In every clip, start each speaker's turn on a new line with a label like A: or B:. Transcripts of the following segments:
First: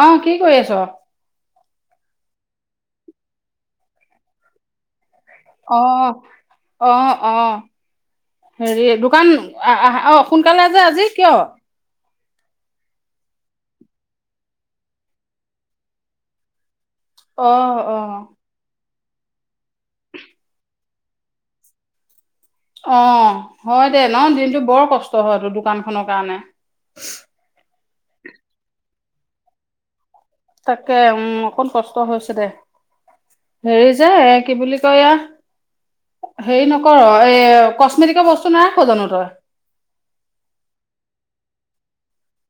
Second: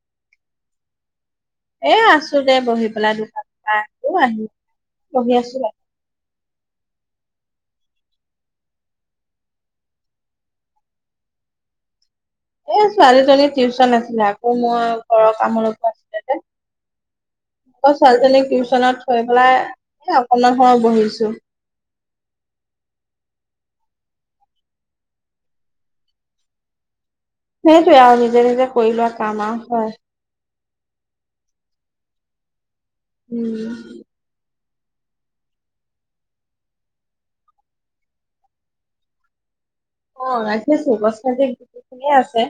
A: অ' কি কৰি আছ?
B: এ, আছোঁ দে বহি পেলাই দুটা দুটা, আকৌ আহি বহি আছোঁ।
A: অ', অ', অ'। হেৰি দোকান আ-আ, অ' সোনকালে যে আজি কিয়?
B: এ, ছোৱালীজনীৰ টিউচন আছিলে, আকৌ মই ঘৰত কাম অলপ আছিলে যে।
A: অহ
B: আকৌ
A: অহ
B: ছোৱালীজনীক টিউচনত থৈ পেলাই এ, অকনমান সময় বহিছোঁ।
A: অ' হয় দে, ন দিনতটো বৰ কষ্ট হয় তোৰ দোকান খনৰ কাৰণে।
B: সেইটোৱে আৰু নিজে, নিজে কৰি লোৱা কাম আৰু হয়।
A: তাকে উম অকন কষ্ট হৈছে, দে হেৰি
B: উম
A: যে এ কি বুলি এয়া। হেৰি নকৰ এ কস্মেটিকৰ বস্তু নাৰাখ জানো তই।
B: অ' ৰাখিছোঁ কসমেটিক্স বহুখিনিয়ে আছে।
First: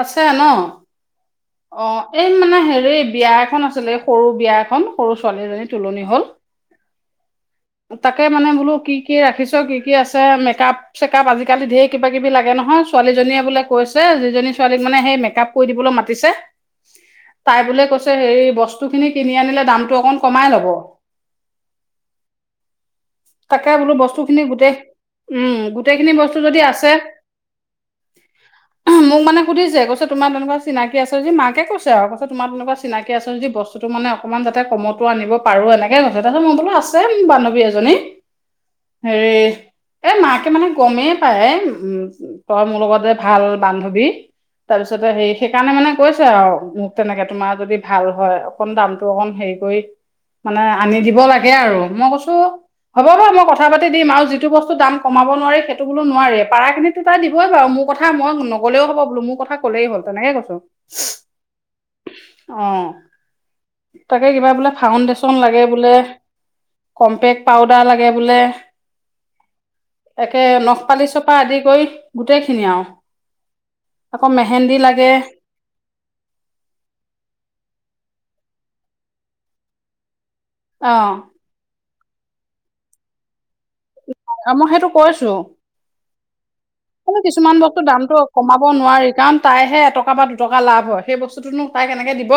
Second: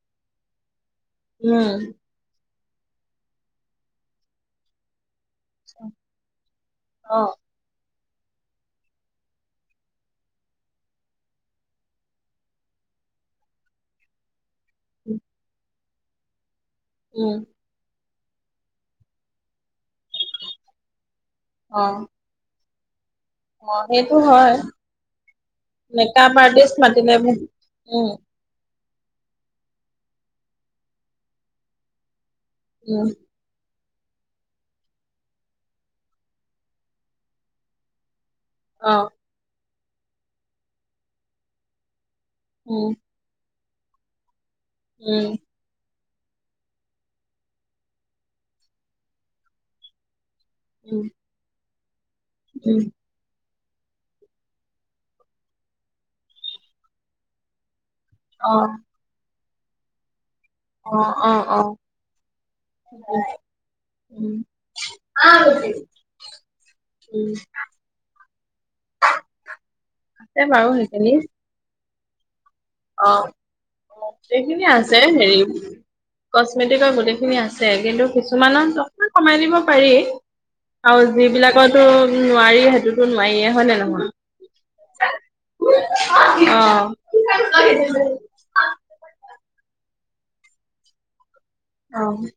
A: আছে ন?
B: উম
A: অ' এই মানে হেৰি বিয়া এখন আছিলে সৰু বিয়া এখন সৰু ছোৱালী এজনী তুলনি হ'ল।
B: অ,
A: তাকে মানে বোলো, কি কি ৰাখিছ কি কি, আছে মেকআপ? চেক আপ আজিকালি ঢেৰ কিবা কিবি লাগে নহয় ছোৱালীজনীয়ে বোলে কৈছে যিজনী? ছোৱালীক মানে সেই মেক আপ কৰি দিবলৈ মাতিছে
B: উম
A: তাই বোলে কৈ? হেৰি বস্তুখিনি কিনি আনিলে দামতটো অকন কমাই ল'ব।
B: অ,
A: তাকে
B: অ
A: বোলো
B: সেইটো
A: বস্তু খিনি,
B: হয়
A: গোটেই উম গোটেইখিনি
B: মেকআপ
A: বস্তু যদি
B: আৰ্টিষ্ট
A: আছে।
B: মাতিলে মোক। উম
A: মোক মানে সুধিছে কৈছে তোমাৰ তেনেকুৱা চিনাকী আছে যদি, মাকে কৈছে আৰু? তোমাৰ তেনেকুৱা
B: উম
A: চিনাকি আছে, যদি বস্তুটো মানে অকনমান যাতে কমতো আনিব পাৰো এনেকে কৈছে মই কৈছোঁ আ ছেম বান্ধৱী এজনী।
B: অ,
A: এ মাকে মানে গমেই পায় এ উ তই মোৰ
B: উম
A: লগতে। ভাল বান্ধৱী তাৰপিছতে
B: উম
A: হেৰি সেই সেইকাৰণে মানে কৈছে আৰু মোক তেনেকে তোমাৰ যদি ভাল হয়, অকণ দামটো অকণ হেৰি কৰি? মানে আনি
B: উম
A: দিব লাগে আৰু মই কৈছোঁ
B: উম,
A: হ'ব বাৰু মই কথা পাতি দিম আৰু যিটো বস্তু দাম কমাব নোৱাৰে, সেইটো বোলো নোৱাৰে পাৰাখিনিতো তাই দিবয়ে বাৰু মোক? কথা মই
B: অ
A: নগলেও হ'ব, বোলো মোৰ কথা ক'লেই হ'ল তেনেকে কৈছোঁ।
B: অ, অ, অ।
A: অ
B: উম।
A: তাকে কিবা বোলে, ফাউণ্ডেশচন লাগে বোলে।
B: আছে
A: কম্পেক্ট পাউডাৰ লাগে বোলে, একে
B: বাৰু
A: নখ
B: সেইখিনি
A: পালিচ পা আদি কৰি গোটেই খিনি আৰু।
B: অ
A: আকৌ
B: গোটেইখিনি
A: মেহেন্দি
B: আছে
A: লাগে
B: হেৰি? কচমেটিকৰ গোটেইখিনি আছে, কিন্তু কিছুমানত অকনমান কমাই দিব পাৰি। আৰু
A: অ'
B: যিবিলাকতো নোৱাৰি সেইটোতো নোৱাৰিয়ে হয় নে নহয়?
A: আ মই সেইটো কৈছোঁ।
B: অ,
A: কিছুমান বস্তু দামটো কমাব নোৱাৰি, কাৰণ তাইহে এটকা বা দুটকা লাভ হয়, সেই বস্তুটোনো? তাই কেনেকে দিব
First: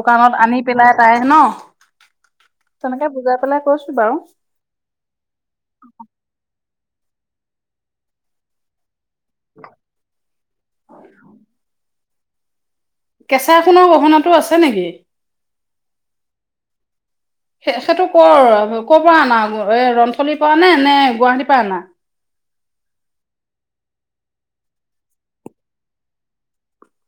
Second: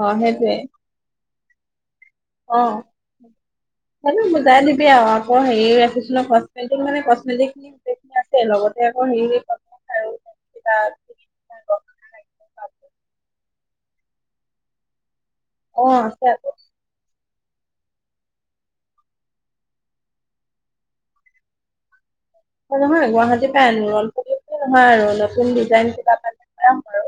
B: অ
A: দোকানত
B: সেইটোৱে
A: আনি পেলাই তাই ন।
B: অ
A: তেনেকে বুজাই পেলাই কৈছো
B: সেই
A: বাৰু
B: টো বুজাই দিবি আৰু মই হেৰি ৰাখিছোঁ নহয় কচমেটিক্স মানে কচমেটিক্স গোটেইখিনি আছে লগতে। তাতে আকৌ হেৰি খাৰু, কিতাপ
A: কেঁচা সোনৰ গহনা টো আছে নেকি?
B: অ আছে আছে।
A: সেই সেইটো ক'ৰ ক'ৰ পৰা অনা এ ৰণথলিৰ পৰা, আনে নে গুৱাহাটীৰ পৰা অনা?
B: নহয় গুৱাহাটী পৰাই আনো ৰনথলী বুলি নহয় আৰু নতুন ডিজাইন পাম আৰু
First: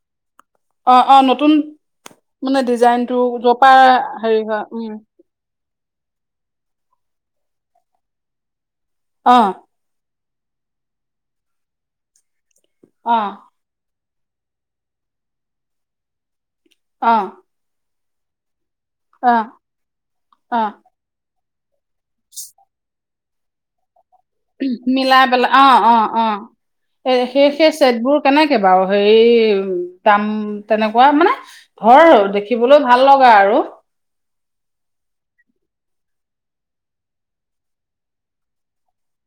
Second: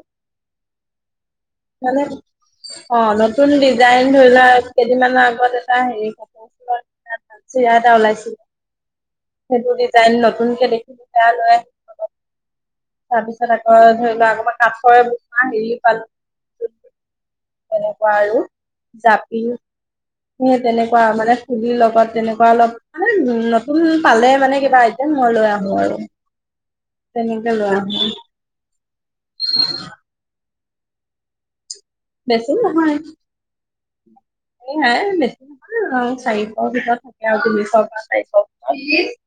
A: অ অ নতুন
B: মানে
A: মানে
B: অ
A: ডিজাইনটো
B: নতুন
A: যৰ পৰা
B: ডিজাইন ধৰি
A: হেৰি
B: লোৱা,
A: হয় উম
B: কেইদিন মানৰ আগত এটা হেৰি ক চুলৰ চিৰা এটা ওলাইছিলে।
A: অঁ।
B: সেইটো ডিজাইন নতুন কে দেখিলো সেয়া লোৱাই। তাৰ
A: অ'
B: পিছত আকৌ ধৰি লোৱা আকমান কাঠৰে হেৰি পালো।
A: অঁ।
B: এনেকুৱা আৰু, জাপি সেই
A: অ'
B: তেনেকুৱা মানে খুলি লগ তেনেকুৱা অলপ মানে উ নতুন পালে। মানে কিবা আইটেম
A: মিলাই
B: মই লৈ
A: পেলাই
B: আহো
A: অঁ
B: আৰু
A: অঁ অঁ সে সেই
B: তেনেকে লৈ
A: সেই চেট
B: আহো
A: বোৰ কেনেকে বাৰু, হেৰি দাম তেনেকুৱা মানে ঘৰ
B: বেছি
A: দেখিবলৈ ভাল লগা আৰু।
B: এই সেই বেছি নহয় চাৰিশৰ ভিতৰত থাকে আৰু তিনিশৰ পৰা চাৰিশৰ ভিতৰত।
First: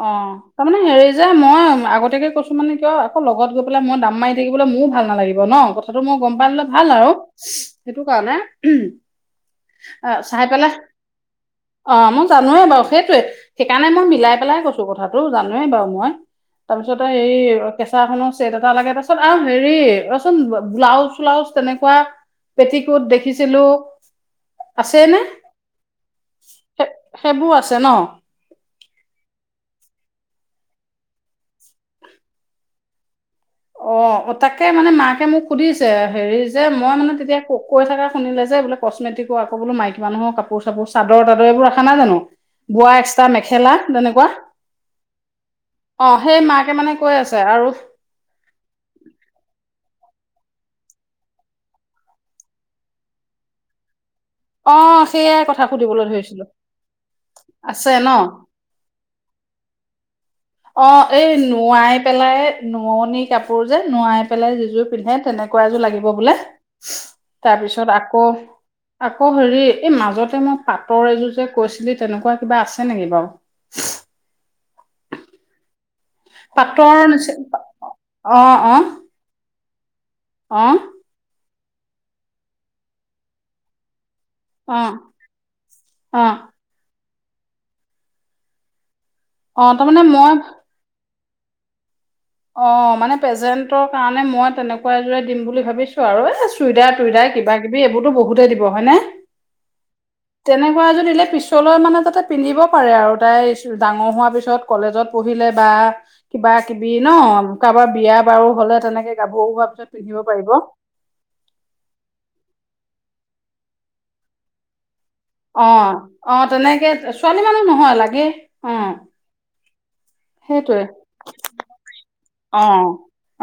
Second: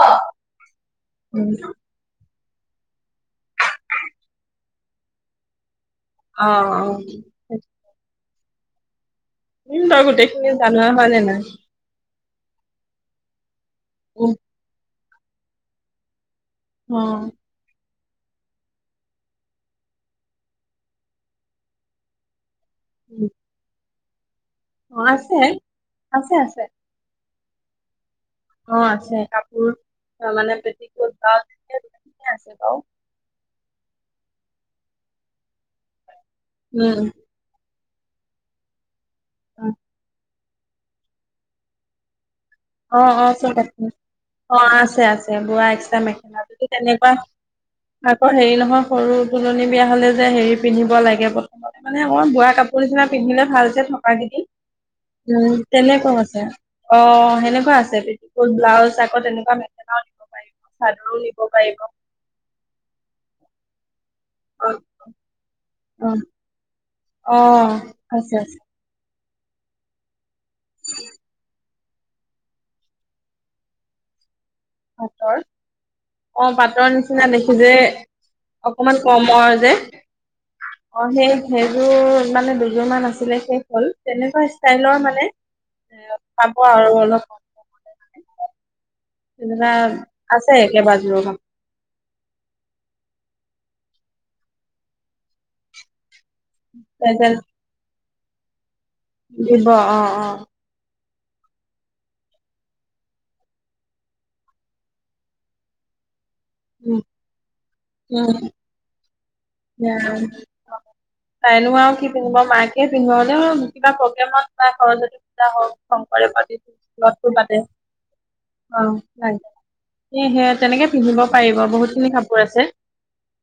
B: অ
A: অঁ তাৰ মানে হেৰি যে মই আগতীয়াকে কৈ মানে কিয় আকৌ লগত গৈ পেলাই মই দাম মাৰি থাকিবলৈ মোৰো ভাল নালাগিব ন, কথাটো মই গম
B: অ
A: পালে ভাল আৰু। সেইটো কাৰণে।
B: উম তই গোটেইখিনি জানই হয় নে নাই।
A: অঁ, মই জানোৱে বাৰু সেইটোৱে সেইকাৰণে মই
B: উম
A: মিলাই পেলাই কৈছো কথাটো জানোৱে বাৰু মই।
B: অ
A: তাৰপিছতে এই কেঁচা খনৰ ছেট এটা লাগে, তাৰপিছত আৰু হেৰি ৰচোন ব্লাউজ চলাউজ তেনেকুৱা। পেট কোত
B: উম,
A: দেখিছিলো,
B: অ
A: আছেই নে।
B: আছে আছে আছে
A: সেইবোৰ আছে ন।
B: অঁ আছে কাপোৰ অঁ মানে পেটিকোট ব্লাউজ আছে বাও।
A: অঁ, তাকে মানে মাকে মোক সুধিছে হেৰি যে মই
B: উম
A: মানে তেতিয়া ক কৈ থাকা শুনে যে বোলে কচমেটিকো আকৌ বোলো মাইকী মানুহৰ কাপোৰ চাপোৰ চাদৰ তাদৰ এইবোৰ ৰাখা নাই জানো। বোৱা
B: অঁ অঁ
A: এক্সট্ৰা মেখেলা তেনেকুৱা
B: অঁ আছে, অঁ আছে বোৱা এক্স্ৰা
A: অ' সেই
B: মেখেলা যদি
A: মাকে মানে কৈ
B: তেনেকুৱা
A: আছে আৰু
B: আকৌ হেৰি নহয় সৰু তুলনি বিয়া হলে যে, হেৰি পিন্ধিব লাগে প্ৰথমতে মানে মই বোৱা কাপোৰ নিচিনা পিন্ধিলে ভাল হৈছে থকা কেইদিন।
A: অ' সেইয়াই
B: উম
A: কথা সুধিবলৈ
B: তেনেকুৱা আছে
A: ধৰিছিলো
B: অঁ। এনেকুৱা আছে, পেটিকট ব্লাউজ আকৌ তেনেকুৱা মেখেলাও দিব পাৰিম।
A: অঁ, এই নোৱাই পেলাই নোৱনি কাপোৰ যে, নোৱাই পেলাই
B: অ
A: যিযোৰ পিন্ধে তেনেকুৱা এযোৰ লাগিব
B: অ
A: বোলে।
B: অ
A: তাৰ পিছত আকৌ
B: আছে আছে
A: আকৌ হেৰি এই মাজতে মই পাটৰ এযোৰ কৈছিলি তেনেকুৱা কিবা আছে নেকি বাও? [inaudible]
B: মোৰ ঘৰ অঁ পাটৰ নিচিনা দেখি যে
A: অ অ
B: অকমান কমৰ যে।
A: অ
B: অঁ সেই সেইযোৰ মানে দুযোৰ মান আছিলে শেষ হ'ল। তেনেকুৱা
A: অ
B: চাইলৰ মানে এ
A: অ
B: পাব আৰু অলপ।
A: অ
B: যেনিবা
A: তাৰমানে মই
B: আছে, একে বাজোৰৰ
A: অঁ, মানে প্ৰেজেন্টৰ কাৰণে মই তেনেকুৱা এযোৰে দিম বুলি ভাবিছো আৰু এ চু চইদাৰ টুইদাৰ
B: চেণ্ডেল
A: কিবা কিবি এইবোৰতো বহুতেই দিব হয়নে।
B: দিব অঁ অঁ।
A: তেনেকুৱা এযোৰ দিলে পিছলৈ মানে তাতে পিন্ধিব পাৰে আৰু তাই ডাঙৰ হোৱাৰ পিছত। কলেজত পঢ়িলে বা, কিবা কিবি
B: উম
A: ন কাৰোবাৰ বিয়া বাৰু
B: উম,
A: হলে তেনেকে গাভৰু হোৱাৰ পিছত পিন্ধিব পাৰিব।।
B: তাইনো আৰু কি পিন্ধিব মাকে পিন্ধিব কিবা প্ৰগ্ৰেমত বা ঘৰত
A: অ
B: হওঁক শংকৰ
A: অ
B: দেৱৰ
A: তেনেকে
B: তিথিয়ে হওঁক,
A: ছোৱালী
B: ইভাগে
A: মানুহ নহয় লাগে
B: অ নাই। সেয়হে
A: সেইটোৱে
B: তেনেকে পিন্ধিব পাৰিব বহুত খিনি কাপোৰ
A: অ
B: আছে,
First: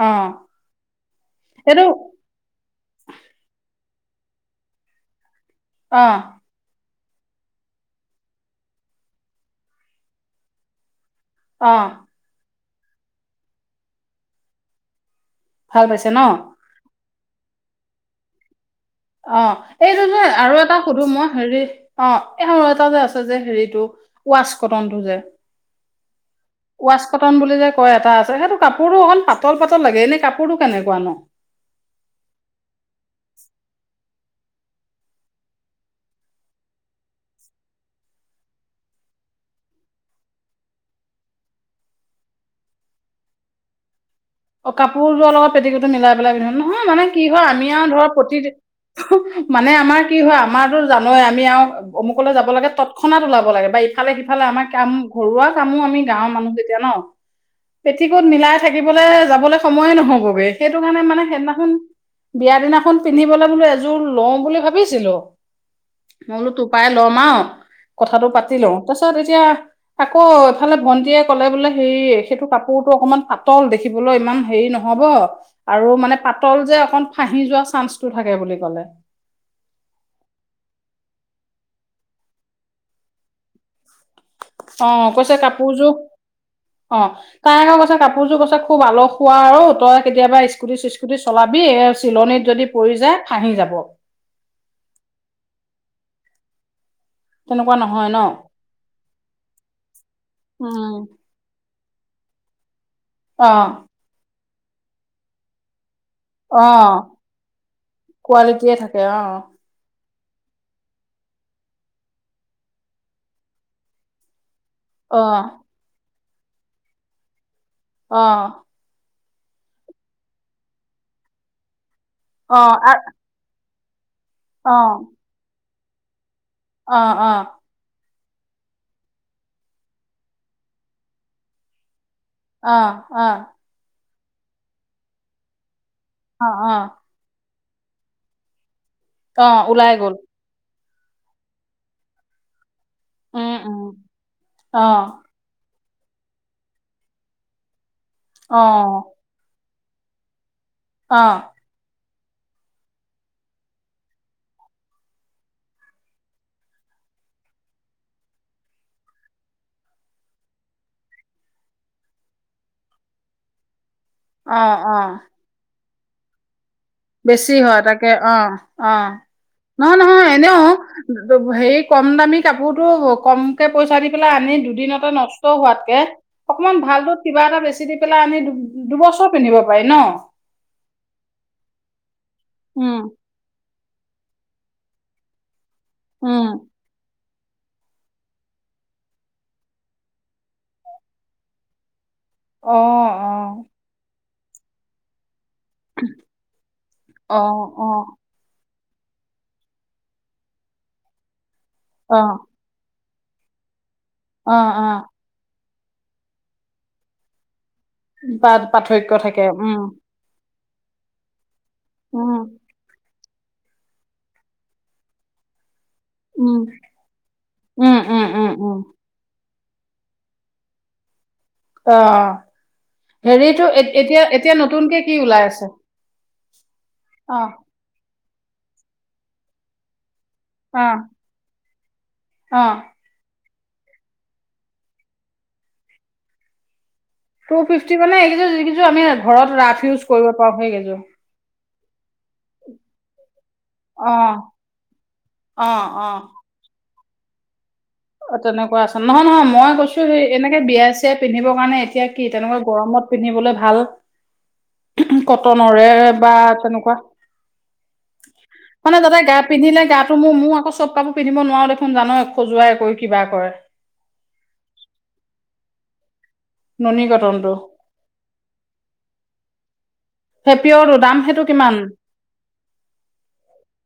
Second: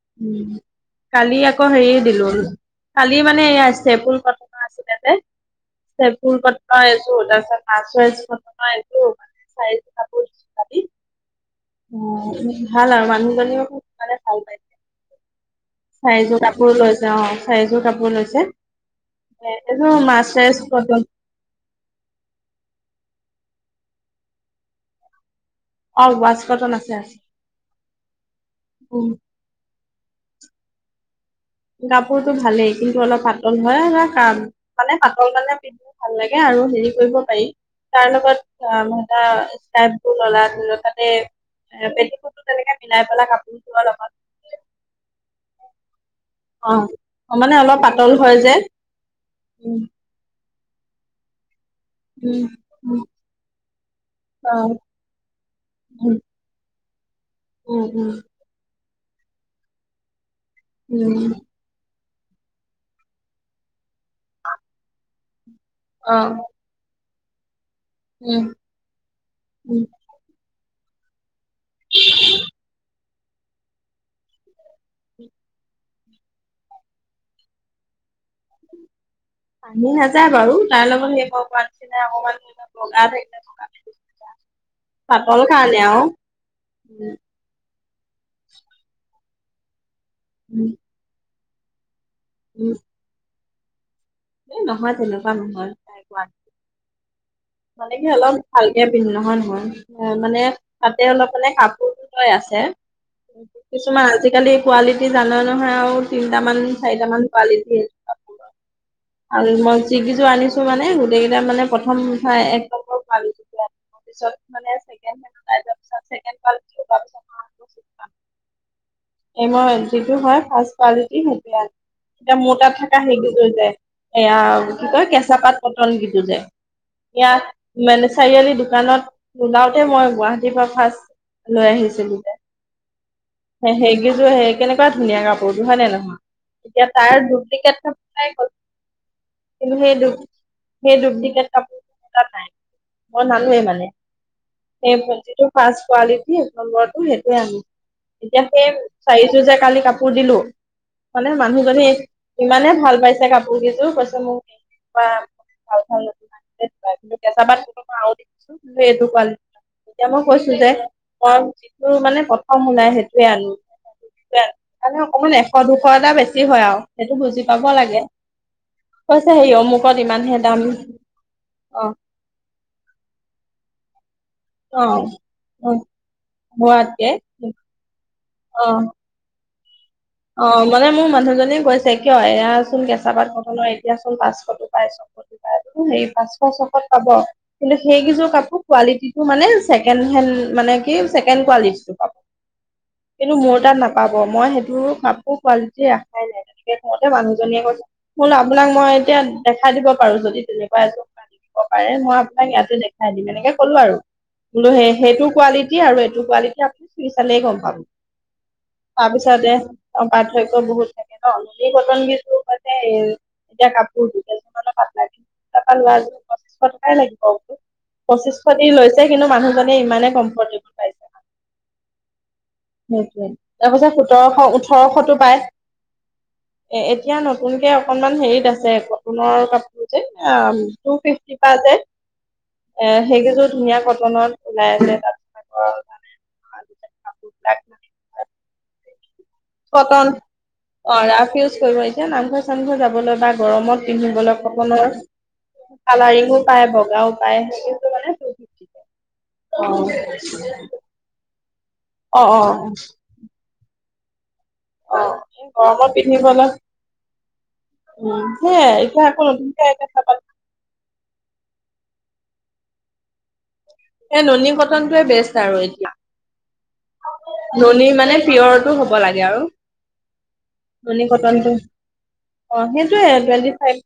A: অ
B: উ কালি আকৌ
A: এইটো
B: হেৰি দিলো কালি মানে এই ইষ্টে পুল কথনা আছিলে যে
A: অ
B: চেপুৰ ক'ত ই এযোৰ তাৰপিছত মাছ আছই ইচপতিংৰ এযোৰ মানে চাই কাপোৰ কাটি
A: অ
B: ভাল আৰু মানুহজনীও খালে ভাল পাই।
A: ভাল পাইছে ন
B: চাৰিযোৰ কাপোৰ লৈছে, অ চাৰিযোৰ কাপোৰ লৈছে।
A: অ
B: এ এইযোৰ
A: এইযোনটো
B: মাৰ্চাৰাইজ
A: আৰু এটা
B: কটন
A: সুধো মই হেৰি অঁ এই আৰু এটা যে আছে যে হেৰিটো ৱাচ কটনটো যে।
B: অ ৱাছ কটন আছে
A: ওৱাচ
B: আছে
A: কটন বুলি যে কয় এটা আছে সেইটো কাপোৰটো
B: উম
A: ইমান পা পাতল পাতল লাগে এনেই কাপোৰটো কেনেকুৱা ন?
B: কাপোৰতটো ভালেই কিন্তু অলপ পাতল হয় মানে কামৰ কাৰণে পিন্ধ ভাল লাগে আৰু হেৰি কৰিব পাৰি। তাৰ লগতই এ [unintelligible] ষ্ট্পোৰ ললা ধৰ তাতে এ পেটিকোট টো তেনেকে মিলাই পেলাই কাপোৰটোৰৰ লগত
A: অ কাপোৰৰ তলত পেটিকতো মিলাই পেলাই
B: অ
A: নহয় মানে কি
B: অ
A: হয়
B: মানে
A: আমি
B: অলপ
A: আৰু ধৰ
B: পাতল হয়
A: প্ৰতি
B: যে
A: মানে
B: উম
A: আমাৰ কি হয় আমাৰো জানয়ে আমি আৰু অমুকলৈ
B: উম
A: যাব লাগে
B: উম
A: তৎক্ষণাত ওলাব লাগে বা ইফালে সিফালে
B: অ
A: আমাৰ কাম ঘৰুৱা কামো আমি
B: উম
A: গাঁৱৰ মানুহ যেতিয়া ন
B: উম
A: পেটিকোত মিলাই থাকিবলৈ যাবলৈ সময়ে নহবগে সেইটো কাৰণে
B: উম
A: মানে
B: উম
A: সেইদিনাখন বিয়া দিনাখন পিন্ধিবলৈ বোলো এযোৰ লওঁ বুলি ভাবিছিলোঁ।
B: অ
A: মই বোলো পাই ল'ম আৰু কথাটো
B: উম,
A: পাতি লওঁ তাৰ পিছত এতিয়া
B: উম,
A: আকৌ এফালে ভন্টিয়ে কলে বোলে হে সেইটো কাপোৰতটো অকমান পাতল দেখিবলৈ ইমান হেৰি নহ'ব। আৰু মানে পাতল যে অক ফাহি যোৱা চান্সটো থাকে বুলি ক'লে।
B: পানী নাযায় বাৰু তাৰ লগত সেইব পানছিলে অকনমান বগা থাকিলে
A: অঁ কৈছে
B: পাতল কাৰণে
A: কাপোৰযোৰ
B: আৰু
A: অঁ
B: উম,
A: তাই কৈছে কাপোৰযোৰ কছে খুব আলহ খোৱা আৰু তই কেতিয়াবা
B: উম,
A: স্কুটি চিস্কুটি চলাবি এই চিলনীত যদি পৰি যায় ফাঁহি যাব।
B: এ নহয় তেনেকুৱা নহয়। তাই কোৱা
A: তেনেকুৱা
B: মানে
A: নহয়
B: কি
A: ন
B: অলপ ভালকে পিন্ধিলো নহয় নহয় মানে
A: উম
B: তাতে অলপ মানে কাপোৰ লৈ আছে
A: অ
B: কিছুমান আজিকালি কোৱালিটি জানই নহয় আৰু তিনটামান
A: অ
B: চাৰিট মান কোৱালিটি কাপোৰৰ
A: কোৱালিটিয়ে থাকে অ
B: আৰু মই গোটেই কেযোৰ আনিছোঁ মানে গোটেইকেইটা মানে প্ৰথম এক ভাল দিয়া। পিছত মানে চাগে
A: অঁ
B: ছেকেণ্ড কল
A: অঁ
B: এই মই যিটো হয় ফাষ্ট কোৱালিটি সেইটো এতিয়া মোৰ
A: অ
B: তাত থকা হেক হৈ যায়। এয়া
A: অ
B: কি
A: অ
B: কয়, কেঁচা পাত পটন যিটো যে
A: অ অ
B: ইয়াত- মানে চাৰিআলি দোকানত ওলাওতে মই গুৱাহাটীৰ পৰা ফাৰ্ষ্ট লৈ আহিছিলো যে।
A: অঁ', -অঁ',।
B: সেইকেযোৰ সেই কেনেকুৱা ধুনীয়া কাপোৰযোৰ হয় নে
A: অ
B: নহয়। এতিয়া তাৰ ডুপ্লিকেট- ওলাই গ'ল
A: অ অ
B: কিন্তু
A: ওলাই
B: সেই
A: গ'ল
B: ডুপ্লিকেট, সেই ডুপ্লিকেট দি কাপোৰ এটা নাই। মই
A: উম
B: নানোৱে
A: উম
B: মানে,
A: অ
B: সেই যিটো ফাৰ্ষ্ট কোৱালিটি, এক নম্বৰটো সেইটো আনো। এতিয়া
A: অ
B: সেই চাৰিটো যে কালি কাপোৰ দিলো,
A: অ
B: মানে মানুহজনী ইমানে ভাল পাইছে, কাপোৰ কেইযোৰ কৈছে মোক ভাল, ভাল, [inaudible] সেইটো কোৱালেটি। এতিয়া মই কৈছো যে, মই যিটো মানে প্ৰথম ওলাই সেইটো
A: অ
B: [inaudible]
A: অ
B: মানে অকমান এশ, দুশ এটা বেছি হয় আৰু। সেইটো বুজি
A: বেছি
B: পাব
A: হয়,
B: লাগে
A: তাকে অ, অ,
B: কৈছে হেৰি অমুকত
A: নহয় নহয়
B: ইমানহে
A: এনেও
B: দাম
A: হেৰি
B: অ',
A: কম দামী কাপোৰতটো, কমকে পইচা দি পেলাই আনি
B: অ',
A: এদিনতে নষ্ট
B: অ',
A: হোৱাতকে, অকমান
B: হোৱাতকে
A: ভালটো কিবা এটা বেছি দি পেলে আনি
B: অ',
A: দুবছৰ পিন্ধিব পাৰি ন?
B: অ, মানে মোৰ মানুহজনী কৈছে, কিয় এয়া চোন
A: উম
B: কেঁচা পাত কটনয়েই এতিয়া চোন পাঁচশটো পাই, ছশটো পায়, বোলো হেই পাঁচশ,
A: উম
B: ছশত পাব। কিন্তু সেইকেইযোৰ কাপোৰ কোৱালিটিটো মানে ছেকেণ্ডহেণ্ড মানে কি ছেকেণ্ড কোৱালিটিটো কা
A: অ
B: কিন্তু মোৰ তাত নাপাব, মই সেইটো কাপোৰ কোৱালিটি ৰাখাই নাই, তেনেকে কওঁতে
A: অ অ
B: মানুহজনীয়ে কৈছে বোলো আপোনাক মই এতিয়া দেখাই দিব পাৰো, যদি তেনেকুৱা এযোৰ আন দিব পাৰে, মই
A: অ অ
B: আপোনাক ইয়াতে দেখাই দিম এনেকে কলো আৰু।
A: অ
B: কিন্তু
A: অ
B: হেই, হেইটো কোৱালিটি আৰু এইটো কোৱালিটি আপুনি চুই চালে গম পাব।
A: পাৰ্থক্য থাকে
B: তাৰপিছতে
A: উম
B: পাৰ্থক্য বহুত থাকে ন, এচি
A: উম
B: কটনকিযোৰ এতিয়া, কাপোৰ [unintelligible] পঁচিশ
A: উম
B: টকাই লাগিব,
A: উম, উম,
B: পঁচিশ
A: উম,
B: দি
A: উম,
B: লৈছে কিন্তু মানুহজীয়ে ইমানেই কমফৰ্টে
A: অ,
B: হেইটোয়েই,
A: হেৰিটো
B: তাৰপিছে
A: এত- এতিয়া
B: সোতৰশ
A: এতিয়া নতুনকে কি
B: ওঠৰশটো পায়।
A: ওলাই আছে?
B: এতিয়া
A: অ',
B: নতুনকে অকনমান হেৰিত আছে, কটনৰ কাপোৰ যে,
A: অ',
B: টু ফিফটিৰ পৰা যে
A: অ,
B: এই, সেই কিযোৰ ধুনীয়া কটনত ওলাই আছে, তাত অ,
A: টু, ফিফটি মানে এই কেইযোৰ আমি ঘৰত ৰাফ
B: কটন
A: ইউজ কৰিব পাৰো।
B: অ,
A: সেইকেইযোৰ।
B: ৰাফ ইউজ কৰিব, এতিয়া নামঘৰ-চামঘৰ যাবলৈ বা গৰমত
A: অ',
B: পিন্ধিবলৈ কটনৰ
A: অ, অ'।
B: কালাৰিংও পায়, বগাও পায়, সেই কিযোৰ মানে টু
A: অ,
B: ফিফটি
A: তেনেকুৱা আছে নহয়, নহয়,
B: অ
A: মই কৈছো এনেকে বিয়া চিয়াই পিন্ধিবৰ কাৰণে এতিয়া কি
B: অ
A: তেনেকুৱা গৰমত পিন্ধিবলে ভাল,
B: অ অ এই
A: কটনৰে
B: গৰমত
A: বা
B: পিন্ধিবলৈ
A: তেনেকুৱা
B: উম সেয়াই
A: মানে
B: এতিয়া
A: যাতে
B: আকৌ
A: গাত
B: নতুনকে
A: পিন্ধিলে, গাটো
B: এতিয়া
A: মোৰ, মোৰ আকৌ চব কাপোৰ পিন্ধিব নোৱাৰো দেখোন জানই খজুৱাই কৈ কিবা কৰে।
B: এ, ননী কটনটোৱে বেষ্ট আৰু এতিয়া।
A: ননী কটন।
B: ননী মানে পিয়ৰটো হ'ব লাগে আৰু
A: সেই পিয়ৰটো
B: ননী
A: দাম সেইটো
B: কটনটো
A: কিমান?
B: অ, সেইটোৱে twenty five,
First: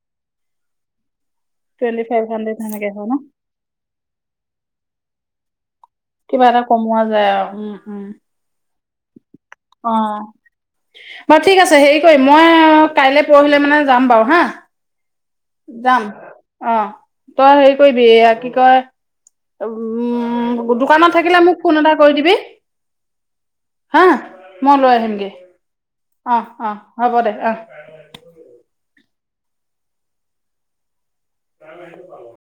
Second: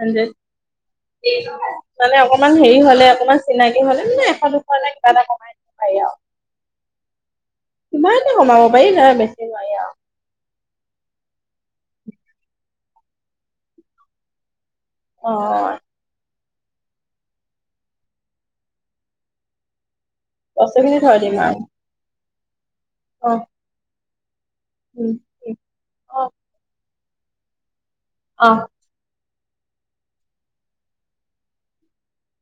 B: thousand.
A: Twenty five
B: মানে
A: হাণ্ড্ৰেড
B: অকমান হেৰি
A: সেনেকে হয়
B: হ'লে,
A: ন?
B: অকমান চিনাকি হ'লে মানে এশ, দুশৰ কিবা এটা কমাই দিব পাৰি আৰু।
A: কিবা এটা কমোৱা যায় আৰু উম, উম।
B: কিমানো কমাব পাৰি, নে বেছি নোৱাৰি
A: অ,
B: আৰু
A: বাৰু ঠিক আছে, হেৰি কৰিম মই কাইলৈ, পুৰহিলৈ মানে যাম বাৰু হা।
B: অ
A: যাম। অ', তই হেৰি কৰিবি, এয়া কি কয়, উম উম,
B: বস্তুখিনি
A: দোকানত
B: থৈ দিম
A: থাকিলে
B: আৰু
A: মোক ফোন এটা কৰি দিবি।
B: [unintelligible]
A: হা, মই লৈ
B: উম
A: আহিমগে।
B: উম,
A: অ', অ', হ'ব দে অ'।
B: অ'।
A: [unintelligible]